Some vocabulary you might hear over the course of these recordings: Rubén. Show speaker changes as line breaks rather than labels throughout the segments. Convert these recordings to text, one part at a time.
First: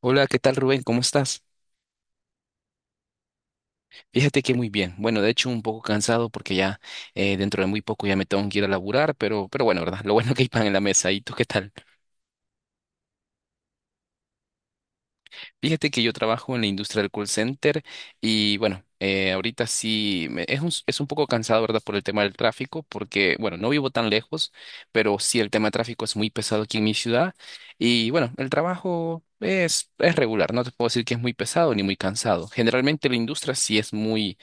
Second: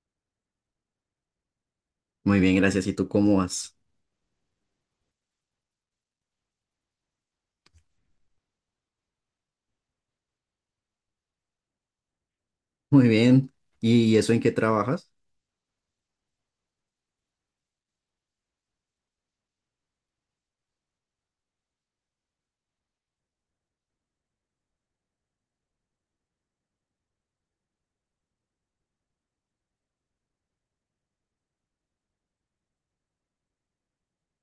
Hola, ¿qué tal Rubén? ¿Cómo estás?
Muy bien, gracias. ¿Y tú cómo vas?
Fíjate que muy bien. Bueno, de hecho un poco cansado porque ya dentro de muy poco ya me tengo que ir a laburar, pero bueno, ¿verdad? Lo bueno que hay pan en la mesa. ¿Y tú qué tal?
Muy bien. ¿Y eso en qué trabajas?
Fíjate que yo trabajo en la industria del call center y bueno, ahorita es un poco cansado, ¿verdad? Por el tema del tráfico, porque bueno, no vivo tan lejos, pero sí el tema de tráfico es muy pesado aquí en mi ciudad y bueno, el trabajo... Es regular, no te puedo decir que es muy pesado ni muy cansado. Generalmente la industria sí es muy.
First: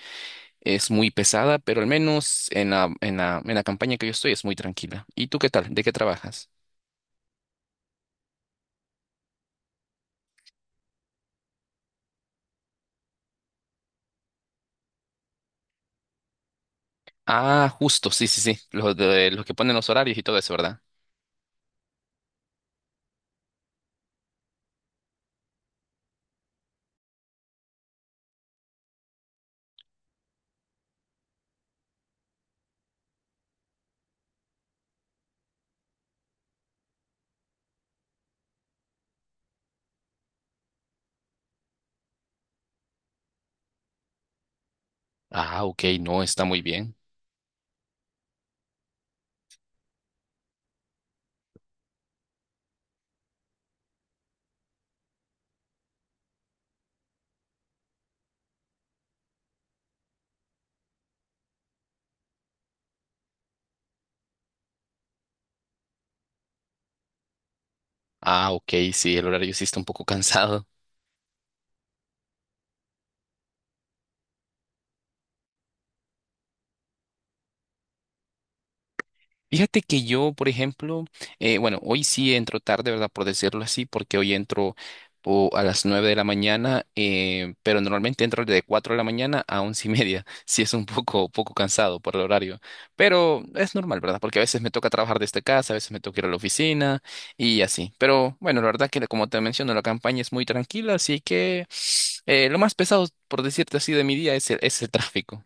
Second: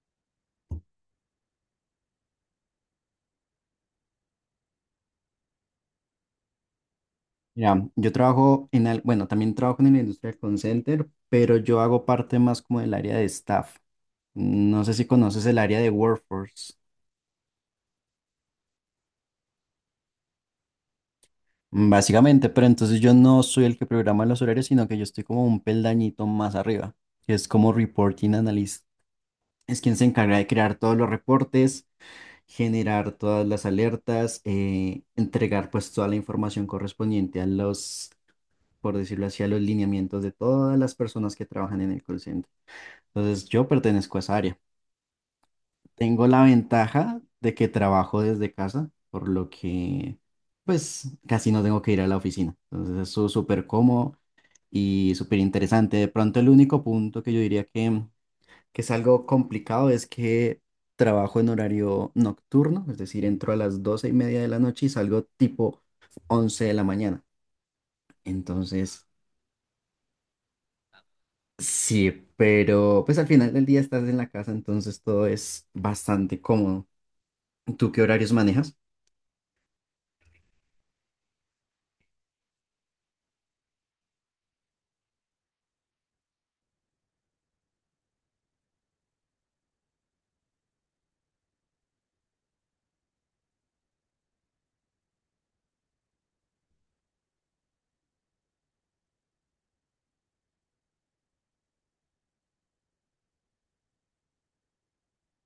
Es muy pesada, pero al menos en la campaña que yo estoy es muy tranquila. ¿Y tú qué tal? ¿De qué trabajas?
Mira, yo trabajo en, bueno, también trabajo en la industria del call center, pero yo hago parte más como del área de staff. No sé si conoces el área de workforce,
Ah, justo, sí, sí, sí. Los que ponen los horarios y todo eso, ¿verdad?
básicamente, pero entonces yo no soy el que programa los horarios, sino que yo estoy como un peldañito más arriba, que es como reporting analyst. Es quien se encarga de crear todos los reportes, generar todas las alertas, entregar pues toda la información correspondiente a los por decirlo así, a los lineamientos de todas las personas que trabajan en el call center. Entonces, yo pertenezco a esa área.
Ah, ok, no,
Tengo la
está muy bien.
ventaja de que trabajo desde casa, por lo que, pues, casi no tengo que ir a la oficina. Entonces, eso es súper cómodo y súper interesante. De pronto, el único punto que yo diría que es algo complicado es que trabajo en horario nocturno, es decir, entro a las 12:30 de la noche y salgo tipo 11 de la mañana.
Ah, ok,
Entonces,
sí, el horario sí está un poco cansado.
sí, pero pues al final del día estás en la casa, entonces todo es bastante cómodo. ¿Tú qué horarios manejas?
Fíjate que yo, por ejemplo, bueno, hoy sí entro tarde, ¿verdad? Por decirlo así, porque hoy entro a las 9 de la mañana, pero normalmente entro de 4 de la mañana a 11 y media. Sí es un poco cansado por el horario, pero es normal, ¿verdad? Porque a veces me toca trabajar desde casa, a veces me toca ir a la oficina y así. Pero bueno, la verdad que como te menciono, la campaña es muy tranquila, así que lo más pesado, por decirte así, de mi día es el tráfico.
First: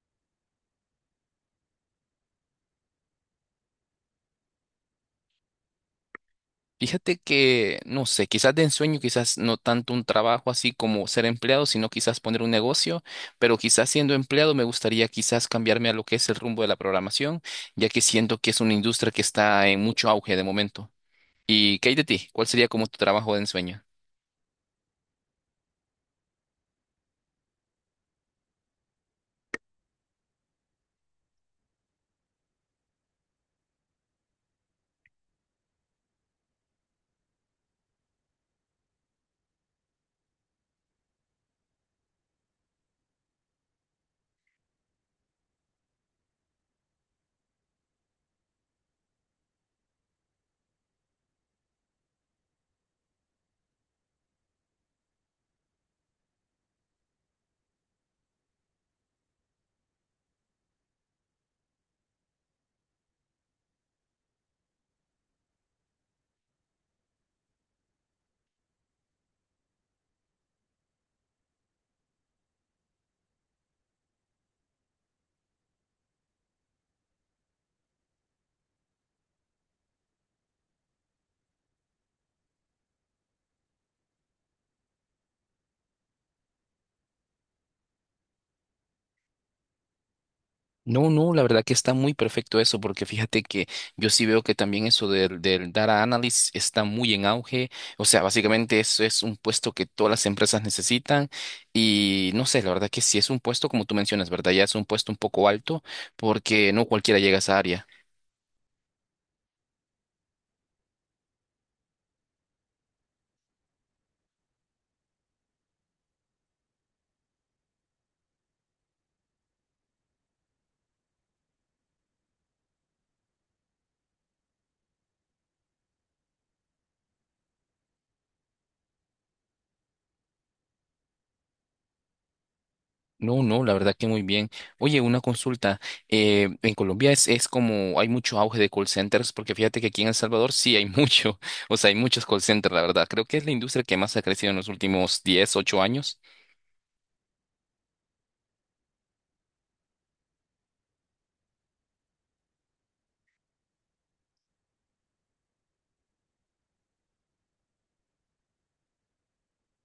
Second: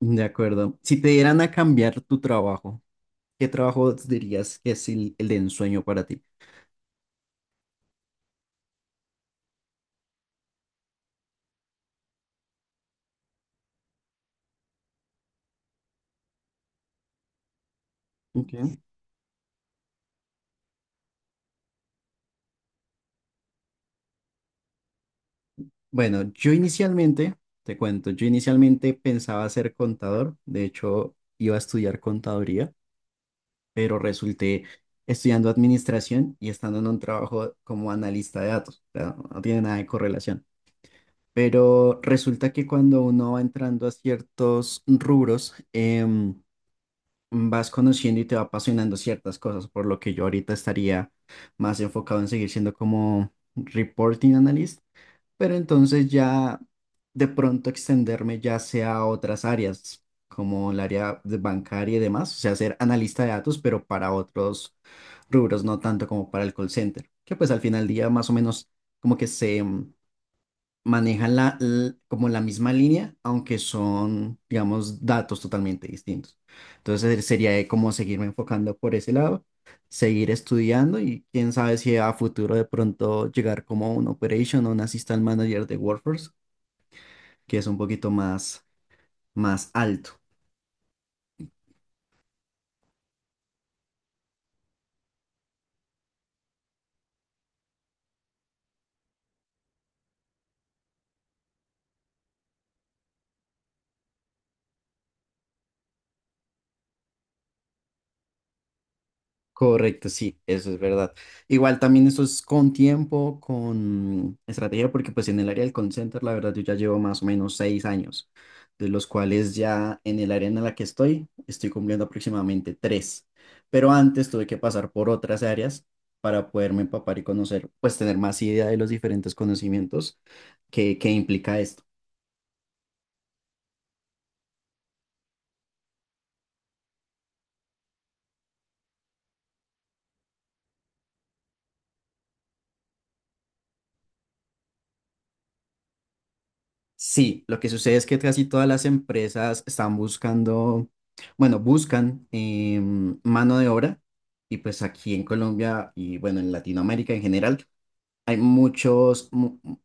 De acuerdo. Si te dieran a cambiar tu trabajo, ¿qué trabajo dirías que es el de ensueño para ti?
Fíjate que, no sé, quizás de ensueño, quizás no tanto un trabajo así como ser empleado, sino quizás poner un negocio, pero quizás siendo empleado me gustaría quizás cambiarme a lo que es el rumbo de la programación, ya que siento que
Ok.
es una industria que está en mucho auge de momento. ¿Y qué hay de ti? ¿Cuál sería como tu trabajo de ensueño?
Bueno, yo inicialmente, te cuento, yo inicialmente pensaba ser contador, de hecho iba a estudiar contaduría, pero resulté estudiando administración y estando en un trabajo como analista de datos, o sea, no tiene nada de correlación. Pero resulta que cuando uno va entrando a ciertos rubros, vas conociendo y te va apasionando ciertas cosas, por lo que yo ahorita estaría más enfocado en seguir siendo como reporting analyst, pero entonces ya de pronto extenderme ya sea a otras áreas, como el área de bancaria y demás, o sea, ser analista de datos, pero para otros rubros, no tanto como para el call center, que pues al final del día más o menos como que se manejan como la misma línea, aunque son, digamos, datos totalmente distintos. Entonces sería como seguirme enfocando por ese lado, seguir estudiando y quién sabe si a futuro de pronto llegar como un operation o un assistant manager de WordPress, que es un poquito más, más alto.
No, no, la verdad que está muy perfecto eso, porque fíjate que yo sí veo que también eso del data analyst está muy en auge. O sea, básicamente eso es un puesto que todas las empresas necesitan. Y no sé, la verdad que sí es un puesto, como tú mencionas, ¿verdad? Ya es un puesto un poco alto, porque no cualquiera llega a esa área.
Correcto, sí, eso es verdad. Igual también eso es con tiempo, con estrategia, porque pues en el área del call center, la verdad, yo ya llevo más o menos 6 años, de los cuales ya en el área en la que estoy, estoy cumpliendo aproximadamente tres. Pero antes tuve que pasar por otras áreas para poderme empapar y conocer, pues tener más idea de los diferentes conocimientos que implica esto.
No, no, la verdad que muy bien. Oye, una consulta. En Colombia es como hay mucho auge de call centers, porque fíjate que aquí en El Salvador sí hay mucho, o sea, hay muchos call centers, la verdad. Creo que es la industria que más ha crecido en los últimos 10, 8 años.
Sí, lo que sucede es que casi todas las empresas están buscando, bueno, buscan mano de obra y pues aquí en Colombia y bueno, en Latinoamérica en general hay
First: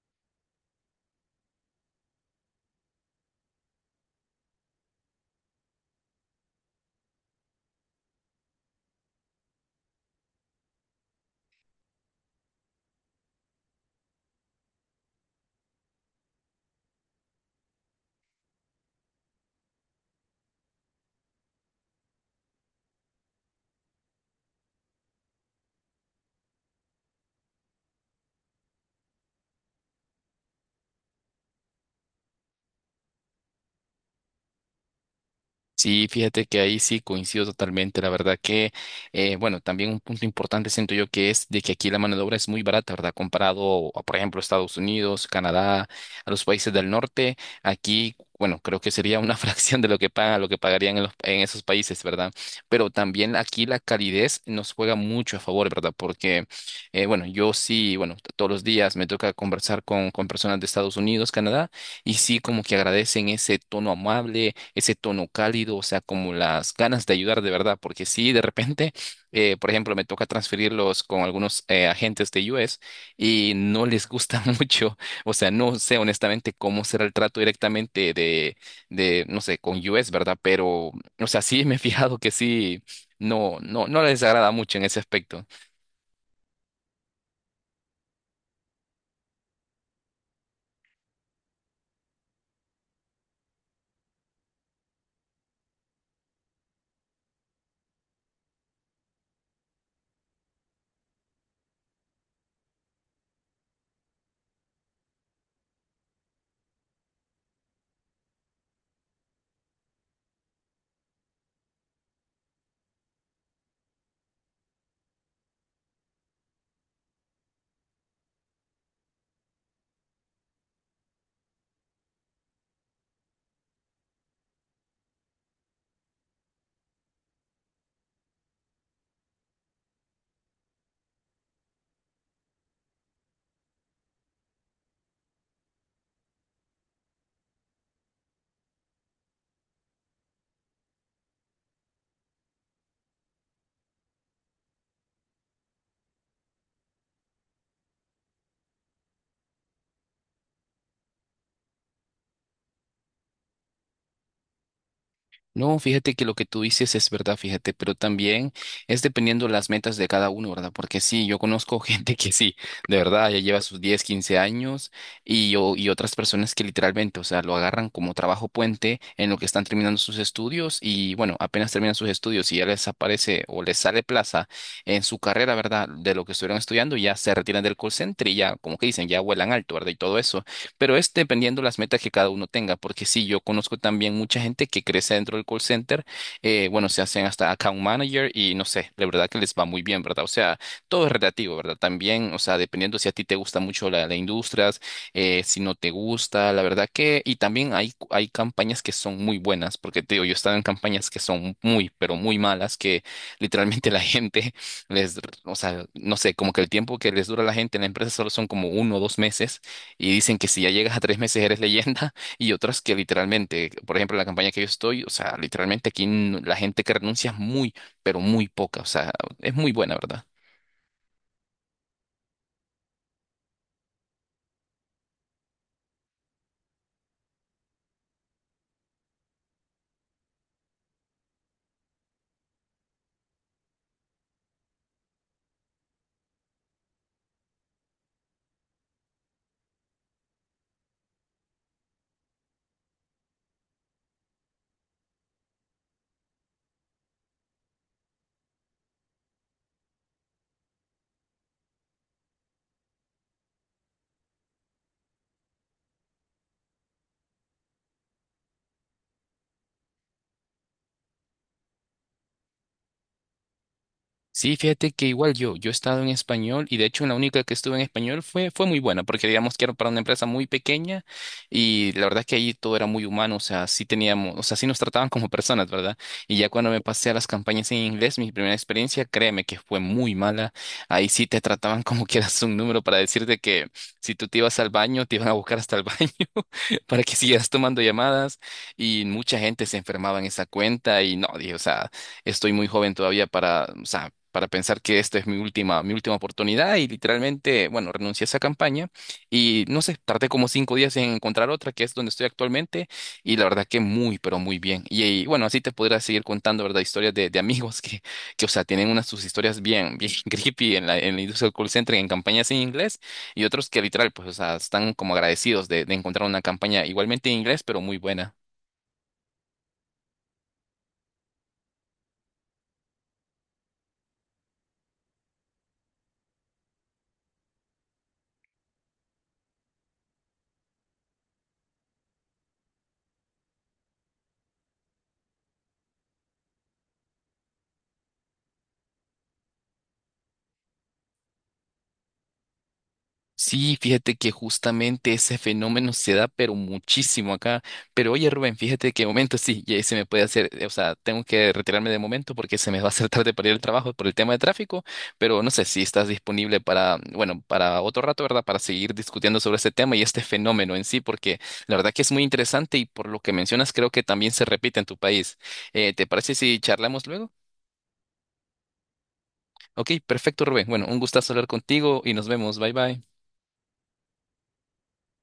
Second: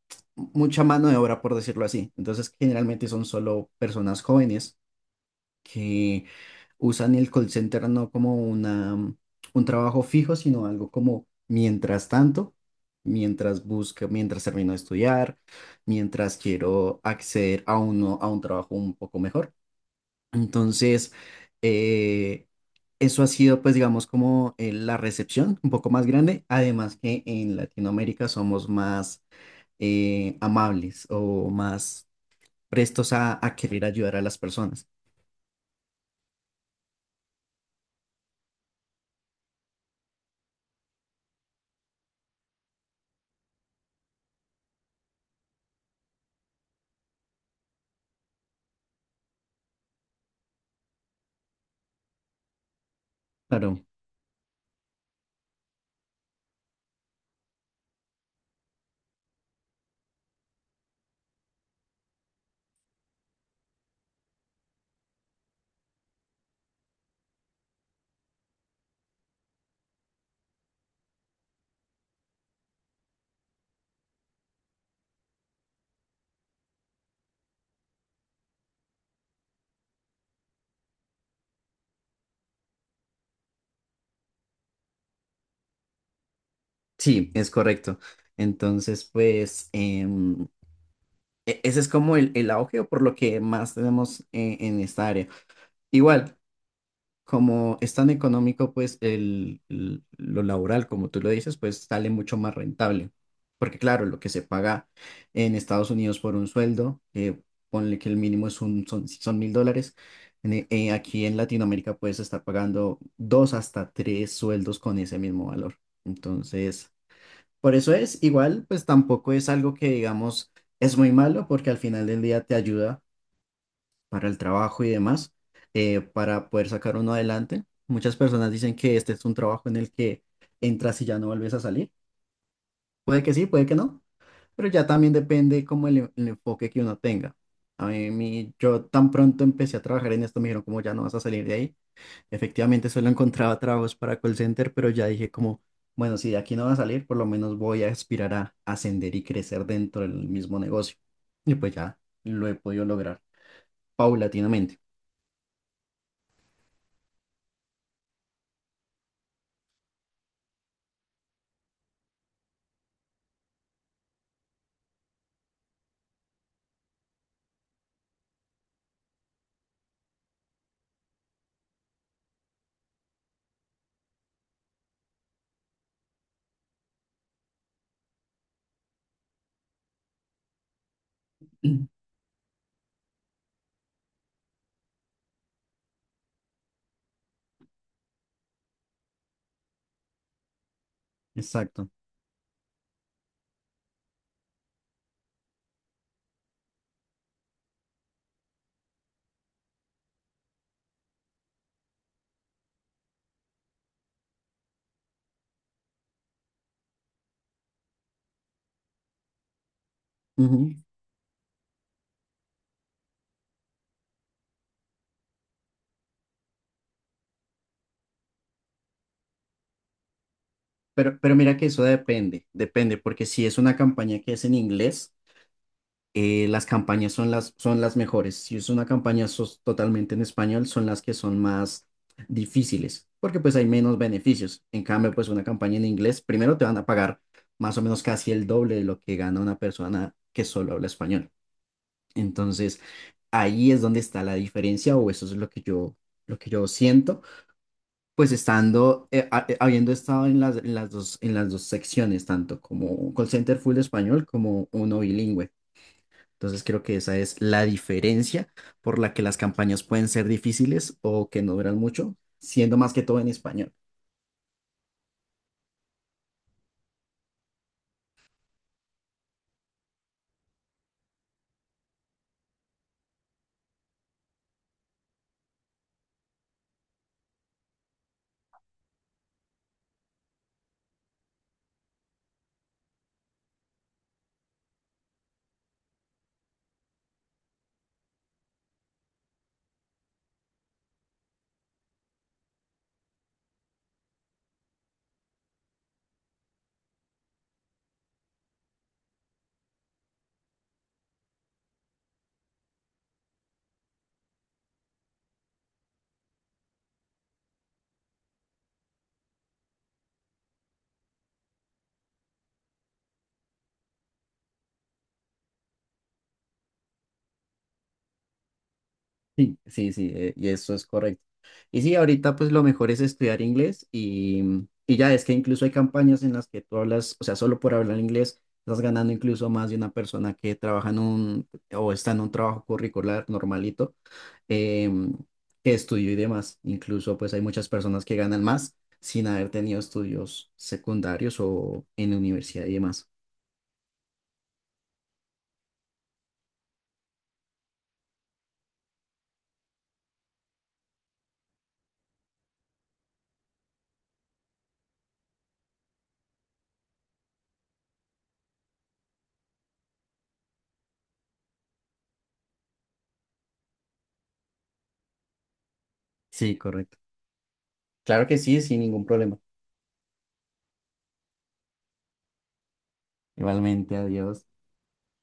mucha mano de obra por decirlo así. Entonces generalmente son solo personas jóvenes que usan el call center no como un trabajo fijo, sino algo como mientras tanto, mientras busco, mientras termino de estudiar, mientras quiero acceder a uno, a un trabajo un poco mejor. Entonces, eh, eso ha sido, pues, digamos, como la recepción un poco más grande. Además que en Latinoamérica somos más amables o más prestos a querer ayudar a las personas.
Sí, fíjate que ahí sí coincido totalmente. La verdad que, bueno, también un punto importante siento yo que es de que aquí la mano de obra es muy barata, ¿verdad? Comparado a, por ejemplo, Estados Unidos, Canadá, a los países del norte, aquí, bueno, creo que sería una fracción de lo que pagan, lo que pagarían en, en esos países, ¿verdad? Pero también aquí la
Claro.
calidez nos juega mucho a favor, ¿verdad? Porque, bueno, yo sí, bueno, todos los días me toca conversar con personas de Estados Unidos, Canadá. Y sí, como que agradecen ese tono amable, ese tono cálido, o sea, como las ganas de ayudar de verdad, porque sí, de repente, por ejemplo, me toca transferirlos con algunos agentes de US y no les gusta mucho, o sea, no sé honestamente cómo será el trato directamente de, no sé, con US, ¿verdad? Pero, o sea, sí me he fijado que sí, no, no, no les agrada mucho en ese aspecto.
Sí, es correcto. Entonces, pues, em, ese es como el, auge o por lo que más tenemos en esta área. Igual, como es tan económico, pues, lo laboral, como tú lo dices, pues sale mucho más rentable. Porque claro, lo que se paga en Estados Unidos por un sueldo, ponle que el mínimo es son $1,000. Aquí en Latinoamérica puedes estar pagando dos hasta tres sueldos con ese mismo valor. Entonces. Por eso es, igual, pues tampoco es algo que digamos es muy malo porque al final del día te ayuda para el trabajo y demás, para poder sacar uno adelante. Muchas personas dicen que este es un trabajo en el que entras y ya no vuelves a salir. Puede que sí, puede que no, pero ya también depende como el enfoque que uno tenga. A mí, yo tan pronto empecé a trabajar en esto, me dijeron como ya no vas a salir de ahí. Efectivamente, solo encontraba trabajos para call center, pero ya dije como, bueno, si de aquí no va a salir, por lo menos voy a aspirar a ascender y crecer dentro del mismo negocio. Y pues ya lo he podido lograr paulatinamente.
No, fíjate que lo que tú dices es verdad, fíjate, pero también es dependiendo las metas de cada uno, ¿verdad? Porque sí, yo conozco gente que sí, de verdad, ya lleva sus 10, 15 años y, o y otras personas que literalmente, o sea, lo agarran como trabajo puente en lo que están terminando sus estudios y bueno, apenas terminan sus estudios y ya les aparece o les sale plaza en su carrera, ¿verdad? De lo que estuvieron estudiando, ya se retiran del call center y ya, como que dicen, ya vuelan alto, ¿verdad? Y todo eso. Pero es dependiendo las metas que cada uno tenga, porque sí, yo conozco también mucha gente que crece dentro del call center, bueno, se hacen hasta account manager y no sé, la verdad que les va muy bien, ¿verdad? O sea, todo es relativo, ¿verdad?
Exacto.
También, o sea, dependiendo si a ti te gusta mucho la industria, si no te gusta, la verdad que, y también hay campañas que son muy buenas, porque te digo, yo he estado en campañas que son muy, pero muy malas, que literalmente la gente les, o sea, no sé, como que el tiempo que les dura a la gente en la empresa solo son como uno o dos meses y dicen que si ya
Ujú.
llegas a tres meses eres leyenda y otras que literalmente, por ejemplo, la campaña que yo estoy, o sea, literalmente aquí la gente que renuncia es muy, pero muy poca, o sea, es muy buena, ¿verdad?
Pero mira que eso depende, depende, porque si es una campaña que es en inglés, las campañas son son las mejores. Si es una campaña totalmente en español, son las que son más difíciles, porque pues hay menos beneficios. En cambio, pues una campaña en inglés, primero te van a pagar más o menos casi el doble de lo que gana una persona que solo habla español. Entonces, ahí es donde está la diferencia, o eso es lo que yo siento, pues estando, habiendo estado en en las dos secciones, tanto como call center full español como uno bilingüe. Entonces creo que esa es la diferencia por la que las campañas pueden ser difíciles o que no duran mucho, siendo más que todo en español.
Sí, fíjate que igual yo, yo he estado en español y de hecho la única que estuve en español fue muy buena porque digamos que era para una empresa muy pequeña y la verdad que ahí todo era muy humano, o sea, sí teníamos, o sea, sí nos trataban como personas, ¿verdad? Y ya cuando me pasé a las campañas en inglés, mi primera experiencia, créeme que fue muy mala, ahí sí te trataban como que eras un número para decirte que si tú te ibas al baño, te iban a buscar hasta el baño para que siguieras tomando llamadas y mucha gente se enfermaba en esa cuenta y no, dije, o sea estoy muy joven todavía para, o sea, para pensar que esta es mi última oportunidad y literalmente, bueno, renuncié a esa campaña y no sé, tardé como cinco días en encontrar otra que es donde estoy actualmente y la verdad que muy, pero muy bien. Y, bueno, así te podría seguir contando, ¿verdad? Historias de amigos que, o sea, tienen unas sus historias bien, bien creepy en la industria del call center, en campañas en inglés y otros que literal, pues, o sea, están como agradecidos de encontrar una campaña igualmente en inglés, pero muy buena.
Sí, sí, sí, y eso es correcto. Y sí, ahorita pues lo mejor es estudiar inglés y ya es que incluso hay campañas en las que tú hablas, o sea, solo por hablar inglés estás ganando incluso más de una persona que trabaja en un o está en un trabajo curricular normalito em, que estudió y demás. Incluso pues hay muchas personas que ganan más sin haber tenido estudios secundarios o en universidad y demás.
Sí, fíjate que justamente ese fenómeno se da, pero muchísimo acá. Pero oye, Rubén, fíjate que de momento sí, ya se me puede hacer, o sea, tengo que retirarme de momento porque se me va a hacer tarde para ir al trabajo por el tema de tráfico, pero no sé si estás disponible para, bueno, para otro rato, ¿verdad? Para seguir discutiendo sobre este tema y este fenómeno en sí, porque la verdad que es muy interesante y por lo que mencionas creo que también se repite en tu país. ¿Te parece
Sí,
si
correcto.
charlamos luego?
Claro que sí, sin ningún problema.
Ok, perfecto, Rubén. Bueno, un gustazo hablar contigo y nos vemos. Bye bye.
Igualmente, adiós.